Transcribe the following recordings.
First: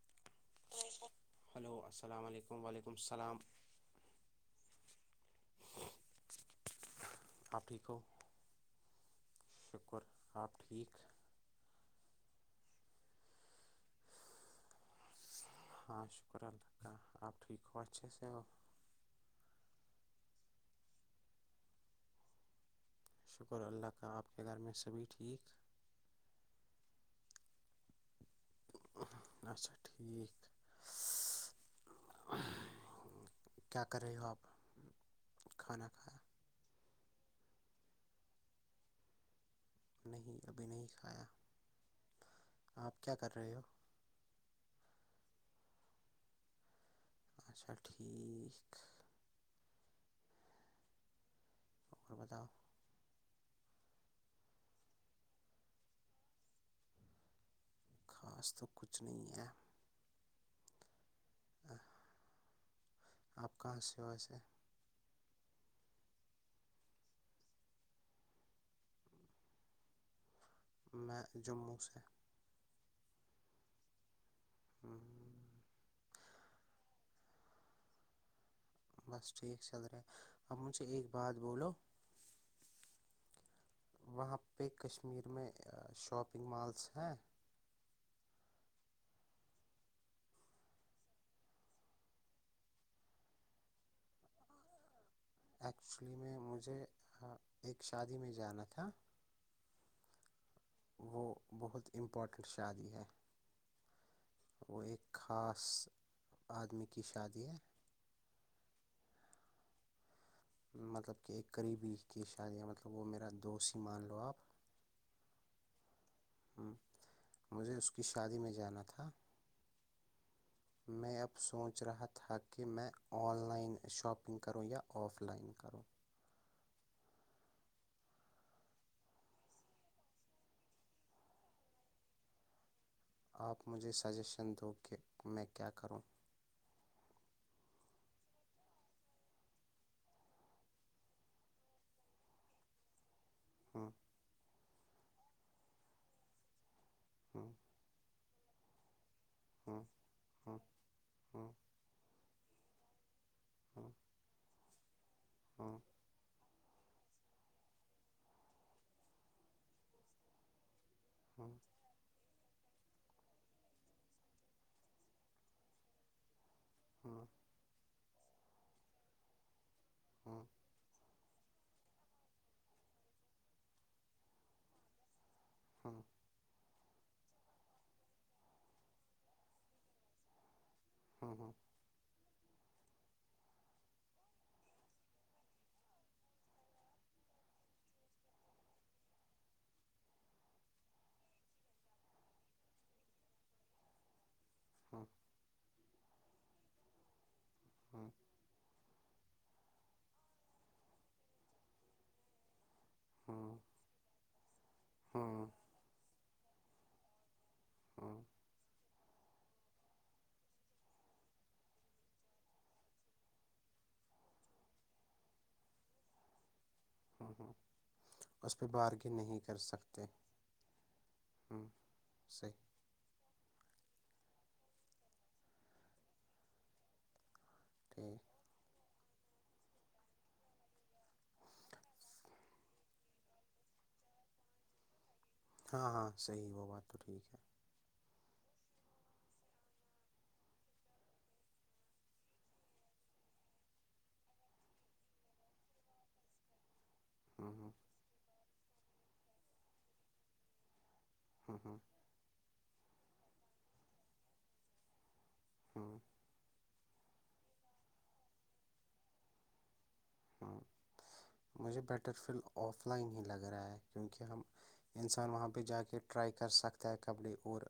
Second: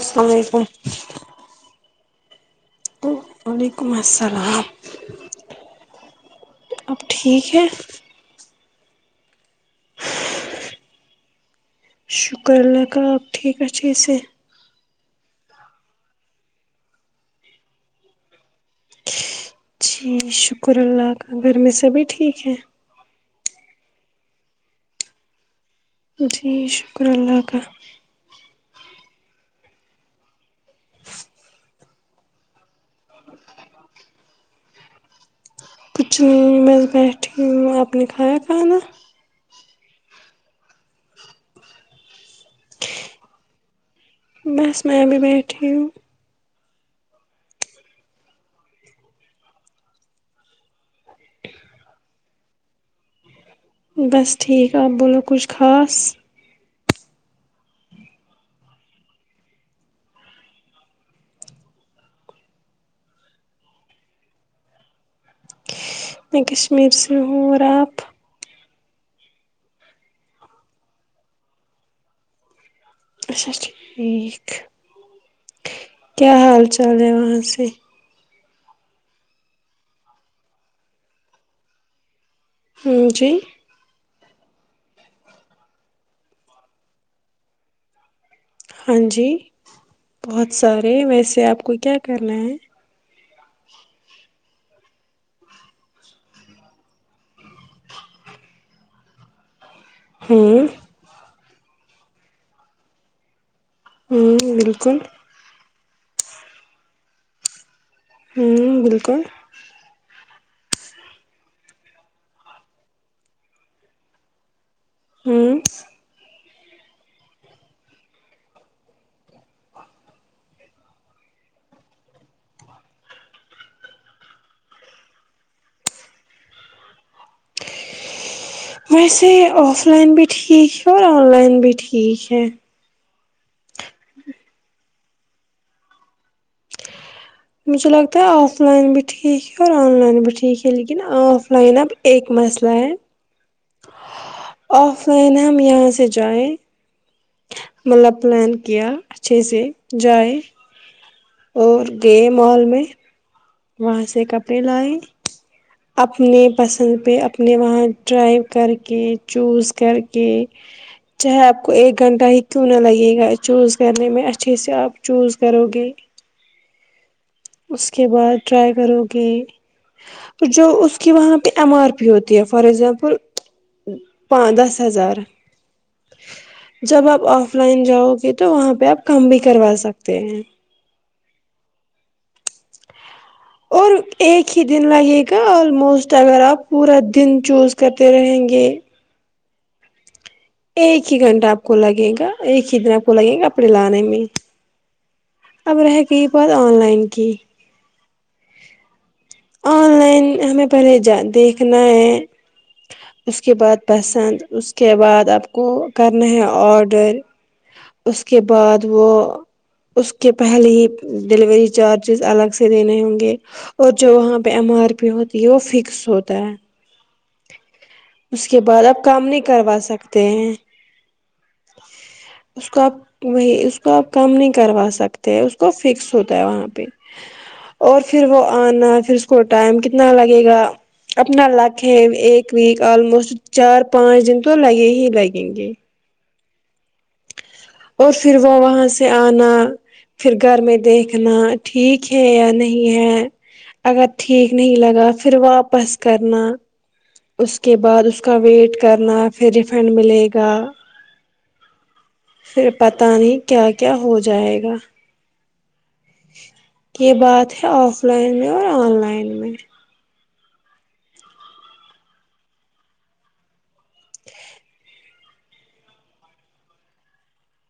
السلام علیکم ہیلو السلا علیکم و علیکم و علیکم السلام اب ٹھیک ہے آپ ہو شکر آپ ٹھیک شکر اللہ کا آپ ٹھیک ہے اچھے سے ہاں شکر اللہ کا آپ ٹھیک ہو اچھے سے ہو جی شکر اللہ کا گھر میں سبھی ٹھیک ہیں شکر اللہ کا آپ کے گھر میں سبھی ٹھیک جی شکر اللہ کا اچھا ٹھیک کیا کرے ہو آپ کھانا کچھ کھایا میں بیٹھی ہوں اپ نے کھایا کھانا نہیں ابھی نہیں کھایا آپ کیا کر رہے ہو بس میں بھی بیٹھی ہوں اچھا ٹھیک آپکا بتاؤ بس ٹھیک آپ بولو کچھ خاص خاص تو کچھ نہیں ہے ہ آپ کہاں سےہو ویسے میں کشمیر سے ہو اور آپ میں جموں سے اچھا ٹھیک ہمم کیا حال چال ہے وہاں سے بس ٹھیک چل رہے اب مجھے ایک بات بولو ہاں جی وہاں پہ کشمیر میں شاپنگ مالس ہیں ہاں جی بہت سارے ویسے آپ کو کیا کرنا ہے ایکچولی میں مجھے ایک شادی میں جانا تھا ہمم وہ بہت امپورٹنٹ شادی ہے ہوں وہ بالکل ایک خاص آدمی کی شادی ہے ہمم بالکل مطلب کہ ایک قریبی کی شادی مطلب وہ میرا دوست ہی مان لو آپ ہمم مجھے اس کی شادی میں جانا تھا میں اب سوچ رہا تھا کہ میں آن لائن شاپنگ کروں یا آف لائن کروں ویسے آف لائن بھی ٹھیک ہے اور آن لائن بھی ٹھیک ہے آپ مجھے سجیشن دو کہ میں کیا کروں مجھے لگتا ہے آف لائن بھی ٹھیک ہے اور آن لائن بھی ٹھیک ہے لیکن آف لائن اب ایک مسئلہ ہے ہوں آف لائن ہم یہاں سے جائیں ہمم مطلب پلان کیا اچھے سے ہوں جائے ہوں ہوں اور گئے مال میں وہاں سے کپڑے لائے ہاں اپنے پسند پہ اپنے وہاں ٹرائی کر کے چوز کر کے [inaudible] چاہے آپ کو ایک گھنٹہ ہی کیوں نہ لگے گا چوز کرنے میں اچھے سے آپ چوز کرو گے ہاں اس کے بعد ٹرائی کرو گے جو اس کہ وہاں پہ ایم آر پی ہوتی ہے فار ایگزامپل دس ہزار ہاں جب آپ آف لائن جاؤ گے تو وہاں پہ آپ کم بھی کروا سکتے ہیں ہاں ہاں اور ایک ہی دن لگے گا آلموسٹ اگر آپ پورا دن چوز کرتے رہیں گے ایک ہی گھنٹہ آپ کو لگے گا ایک ہی دن آپ کو لگیں گا کپڑے لانے میں [unintelligible] اب رہگیی بات آن لائن کی ہمم آن لائن ہمیں پہلےجا دیکھنا ہے اس کے بعد پسند اس کے بعد آپ کو کرنا ہے آڈر اسکے بعد وہ اس کے پہلے ہی ڈیلیوری چارجز الگ سے دینے ہوں گے اور جو وہاں پہ ایم آر پی ہوتی ہے وہ فکس ہوتا ہے ہاں ہاں اس کے بعد آپ کام نہیں کروا سکتے ہیں ہاں سہی اس کو آپ وہی اس کو آپ کم نہیں کروا سکتے ہیں اس کو فکس ہوتا ہے وہاں پہ اور پھر ٹھیک وہ آنا پھر اس کو ٹائم کتنا لگے گا اپنا لک ایک ویک آلموسٹ چار پانچ دن تو لگے ہی لگیں گے ہاں ہاں صحیح وہ بات تو ٹھیک ہے اور پھر وہ وہاں سے آنا پھر گھر میں دیکھنا ٹھیک ہے یا نہیں ہے اگر ٹھیک نہیں لگا پھر واپس کرنا ہوں اس ہوں کے بعد اس کا ویٹ کرنا پھر ریفنڈ ملے گا ہاں ہاں پھر پتا نہیں کیا کیا ہو جائے گا ہاں یہ بات ہے آف لائن میں اور آن لائن میں ہاں مجھے بیٹر فیل آف لائن ہی لگ رہا ہے کیونکہ ہم انسان وہاں پہ جا کے ٹرائی کر سکتا ہے کپڑے اور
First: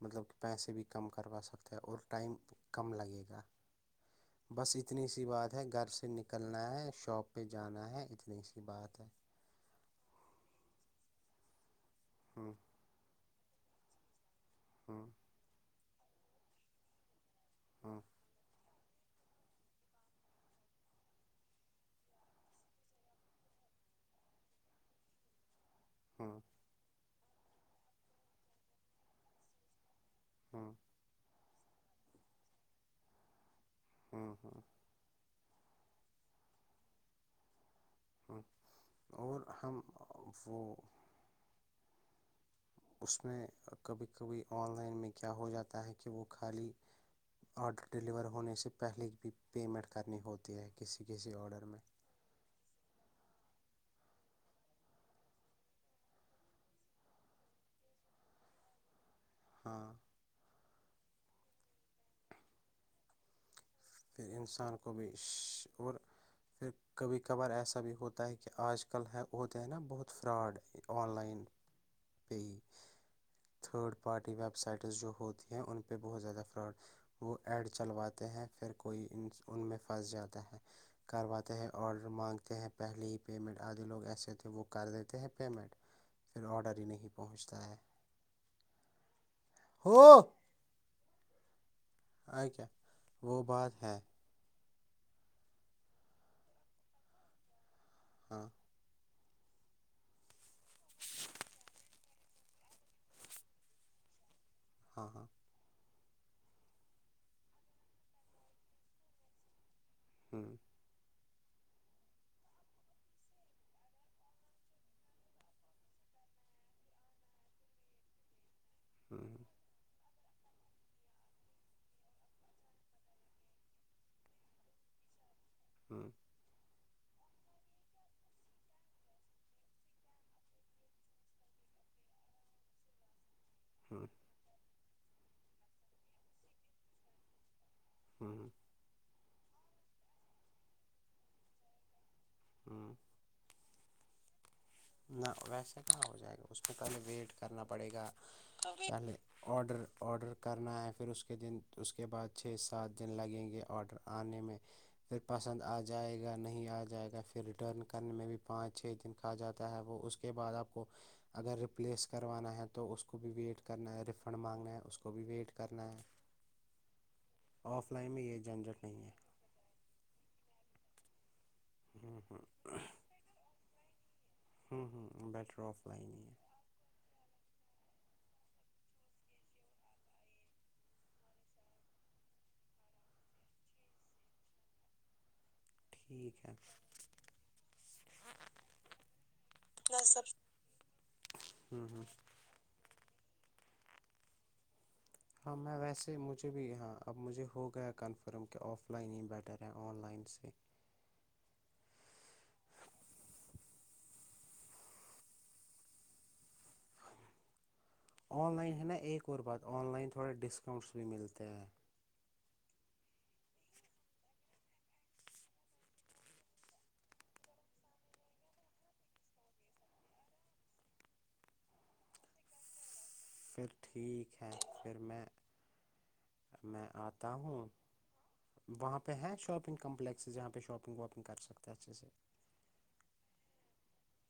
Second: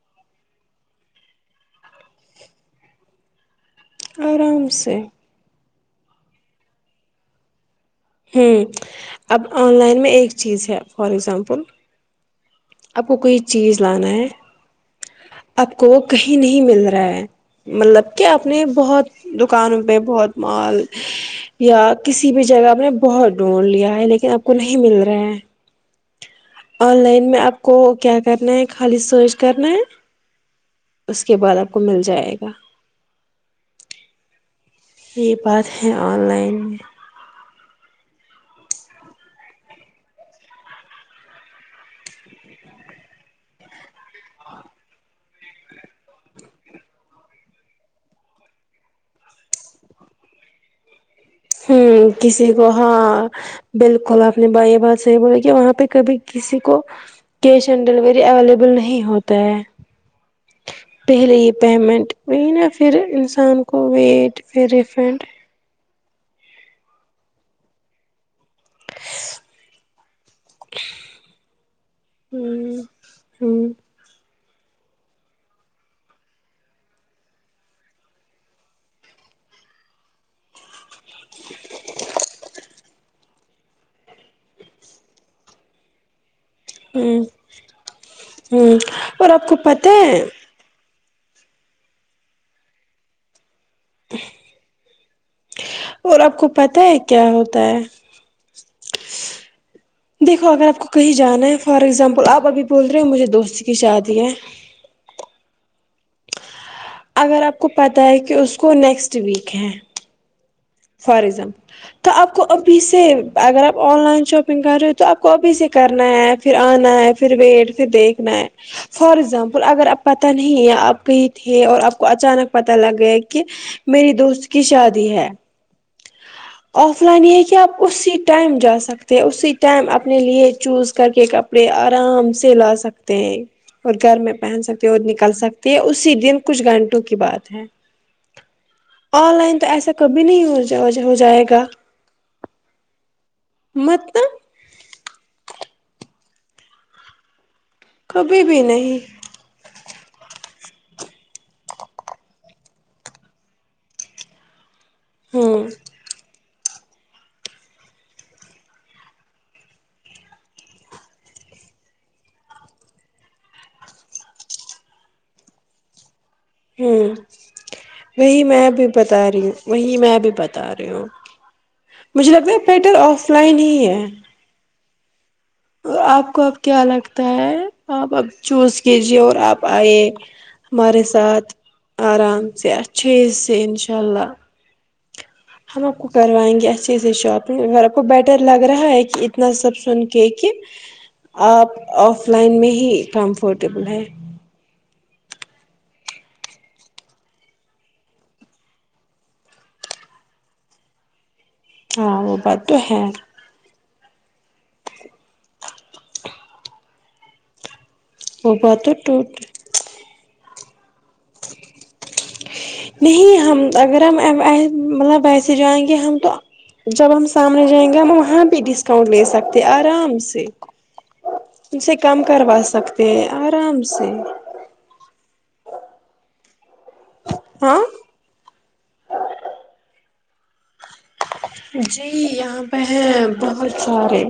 مطلب کہ پیسے بھی کم کروا سکتے ہیں اور ٹائم بھی کم لگے گا آرام بس سے اتنی سی بات ہے گھر سے نکلنا ہے شاپ پہ جانا ہے اتنی ھم سی بات ہے اب آن لائن میں ایک چیز ہے فار اگزامپل ہاں آپ کو کوئی چیز لانا ہے ہاں آپ کو کہیں نہیں مل رہا ہے ہوں مطلب کہ آپ نے بہت دکانوں پہ بہت مال یا کسی بھی جگہ آپ نے بہت ڈھونڈ لیا ہے لیکن آپ کو نہیں مل رہا ہاں آن لائن میں آپ کو کیا کرنا ہے خالی سرچ کرنا ہے ہاں اس کے بعد آپ کو مل جائے گا ہاں ہاں یہ بات ہے آن لائن میں اور ہم وہ اس میں کبھی کبھی آن لائن میں کیا ہو جاتا ہے کہ وہ خالی آڈر ڈلیور ہونے سے پہلے بھی پیمنٹ کرنی ہوتی ہے کسی کسی آڈر میں ہوں کسی کو ہاں بلکل آپ نے با یہ بات صحیح بولی کہ وہاں پہ کبھی کسی کو کیش آن ڈیلیوری اویلیبل نہیں ہو ہے ہاں پہلے یہ پیمنٹ وہی نہ پھر انسان کو پھر ویٹ انسان کو بھی ریفنڈ اشش اور پھر کبھی کبھار ایسا بھی ہوتا ہے کہ آج کل ہے وہ تو ہے نا بہت فراڈ آن لائن پے ہوں تھرڈ پارٹی ویب سائٹس جو ہوتی ہیں ان پہ بہت زیادہ فراڈ وہ ایڈ چلواتے ہیں پھر کوئی ان میں پھنس جاتا ہے کرواتے ہیں آڈر مانگتے ہیں پہلی پیمنٹ آدھے لوگ ایسے تھے وہ کر دیتے ہیں پیمنٹ پھر آرڈر نہیں ہوں پہنچتا ہے اور آپ کو پتہ ہو ہے آ کیا وہ بات ہے اور آپ کو پتا ہے کیا ہوتا ہے ہاں دیکھو اگر آپ کو کہیں جانا ہے فار ایکزامپل آپ ابھی بول رہے ہو مجھے دوست کی شادی ہے ہاں ہاں اگر آپ کو پتہ ہے کہ اس کو نیکسٹ ویک ہے ہاں فار ایکزامپل تو آپ کو ابھی سے اگر آپ آن لائن شاپنگ کر رہے ہو تو آپ کو ابھی سے کرنا ہے ایپ پھر آنا ہے پھر ویٹ پھر دیکھنا ہے فار ہوں ایکزامپل اگر آپ پتہ نہیں ہے آپ کہیں تھے اور آپ کو اچانک پتا لگ گیا کہ میری دوست کی شادی ہے ہمم آف لائن یہ ہے کہ آپ اسی ٹائم جا سکتے ہیں اسی ٹائم اپنے لیے چوز کر کے کپ ڑے آرام سے لا سکتے ہیں اور ہوں گھر میں پہن سکتے اور نکل سکتے ہے اسی دن کچھ گھنٹوں کی بات ہے ہاں آن لائن تو ایسا کبھی نہیں ہو جائے گا ہاں مت نہ ویسے کہ ہو جائے گا اس پہ پہلے ویٹ کرنا پڑے گا کبھی بھی نہیں چلے آڈر آڈر کرنا ہے پھر اس کے دن اس کے بعد چھ سات دن لگیں گے آڈر آنے میں پھر پسند ہوں آ جائے گا نہیں آ جائے گا پھر ریٹرن کرنے میں بھی پانچ چھ دن کہا جا تا ہے وہ اس کے بعد آپ کو اگر ریپلیس کروانا ہے تو اس کو بھی ویٹ کرنا ہے ریفنڈ مانگنا ہے اس کو بھی ویٹ کرنا ہے ہوں آف لائن یہ وہی میں جھنجھٹ بھی نہیں بتا ہے رہی ہوں وہی میں بھی بتا رہی ہوں ہوں مجھے لگتا ہے یہ پیٹر آف لائن ہی ہے ہوں ہوں بیٹ آپ کو اب کیا لگتا ہے آپ اب چوز کیجیے اور آپ آئیے ہمارے ساتھ آرام سے اچھے سے انشاءاللہ ہم آپ کو ٹھیک ہے کروائیں گے اچھے سے شاپنگ آپ کو بیٹر لگ رہا ہے کہ اتنا سب سن کے کہ آپ ہوں ہوں آف لائن میں ہی کمفرٹیبل ہیں ہاں میں ویسے مجھے بھی ہاں اب مجھے ہو گیا کنفرم کہ آف لائن ہی بیٹر میں آن لائن سے ہاں وہ بات تو ہے وہ آن لائن بات ہے تو نا ایک اور ٹوٹ بات آن لائن تھوڑے ڈسکاؤنٹس بھی ملتے ہیں نہیں ہم اگر ہم مطلب ایسے جائیں گے ہم تو جب ہم سامنے جائیں گے ہم وہاں پہ ڈسکاؤنٹ لے سکتے آرام سے اس سے کم کروا سکت پھر ٹھیک ہے پھر میں میں آ ہوں ہاں وہاں پہ ہے شاپنگ کمپلیکس جہاں پہ شاپنگ واپنگ کر سک جی یہاں پھلے بہت سارے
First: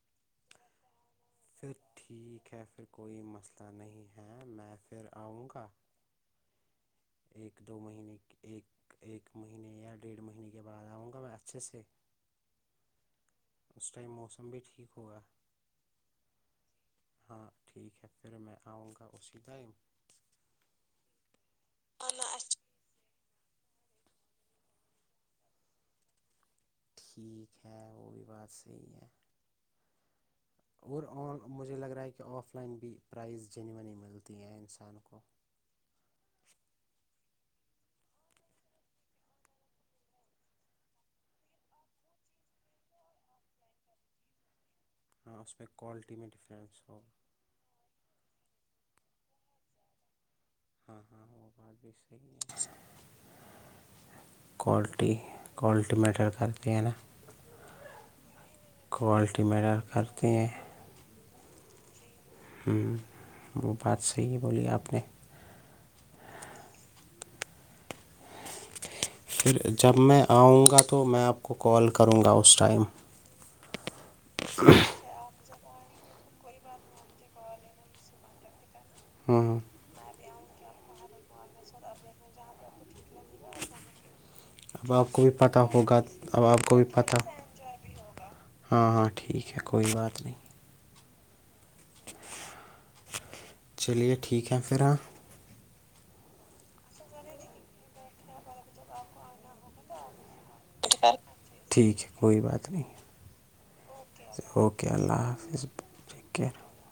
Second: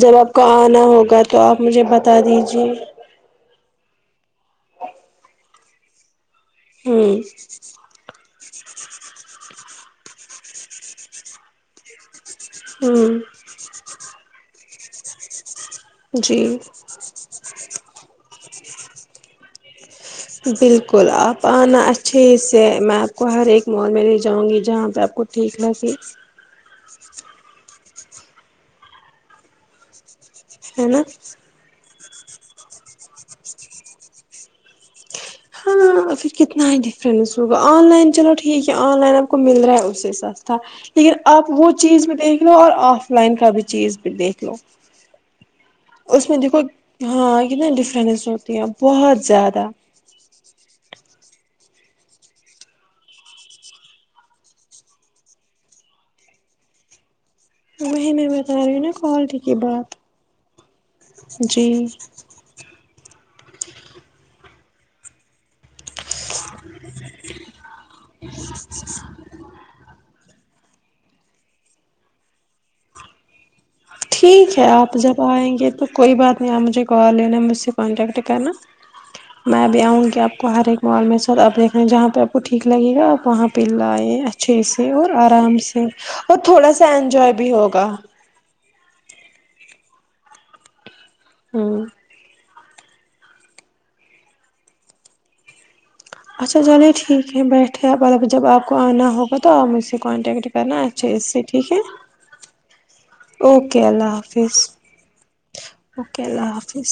جب آپ کو آنا ہوگا تو آپ پھر مجھے بتا ٹھیک ہے دیجیے پھر کوئی مسئلہ نہیں ہے میں پھر آؤں گا ہوں ایک دو مہینے ایک ایک مہینے یا ڈیڑھ مہینے کے بعد آؤں گا میں اچھے سے ہاں اس ٹائم موسم بھی ٹھیک ہوگا جی ہاں ٹھیک ہے پھر میں آؤں گا اسی ٹائم بالکل اپ انا اچھے سے میں اپ کو ہر ایک مول میں لے جاؤں گی جہاں پہ اپ کو ٹھیک لگا ٹھیک ہے وہ بھی بات ساہی ہے ہے اور نا آ مجھے لگ رہا ہے کہ آف لائن بھی پرائز جینیونی ملتی ہے انسان کو ہاں پھر کتنا ہی ڈفرینس ہوگا آن لائن چلو ٹھیک ہے آن لائن آپ کو مل رہا ہے اس سے سستا پھر آپ وہ چیز بھی دیکھ لو اور آف لائن کا بھی چیز بھی دیکھ لو ہاں اس پہ کال اس میں دیکھو ہاں اتنا ڈفرینس ہوتی ہیں بہت زیادہ ہاں ہاں وہ بات بھی صحیح ہے کوالٹی کوالٹی میٹر کرتی ہے نا وہی میں بتا رہی ہوں نا کوالٹی کی میٹر بات کرتے ہیں جی ہوں وہ بات صحیح بولی اپ نے پھر جب میں آؤں گا تو میں آپ کو کال کروں گا اس ٹائم ٹھیک ہے آپ جب آئیں گے تو کوئی بات نہیں آپ مجھے کال لینا مجھ سے کانٹیکٹ کرنا میں ابھی آؤں گی آپ کو ہر ایک محال میں سر آپ دیکھنا جہاں پہ آپ کو ٹھیک لگے گا آپ وہاں پہ لائے اچھے سے اب آپ اور کو بھی آرام پتہ سے ہوگا اور اب آپ تھوڑا کو بھی سا پتہ انجوائے بھی ہوگا ہاں ہاں ٹھیک ہے کوئی بات نہیں ہاں چلیے ٹھیک ہے پھر اپ اچھا چلیے ٹھیک ہے بیٹھے مطلب جب آپ کو آنا ہوگا تو آپ مجھ سے کانٹیکٹ کرنا اچھا سے ٹھیک ہے کوئی بات نہیں اوکے اللہ حافظ اوکے اللہ حافظ اوکے ٹیک اللہ کیئر حافظ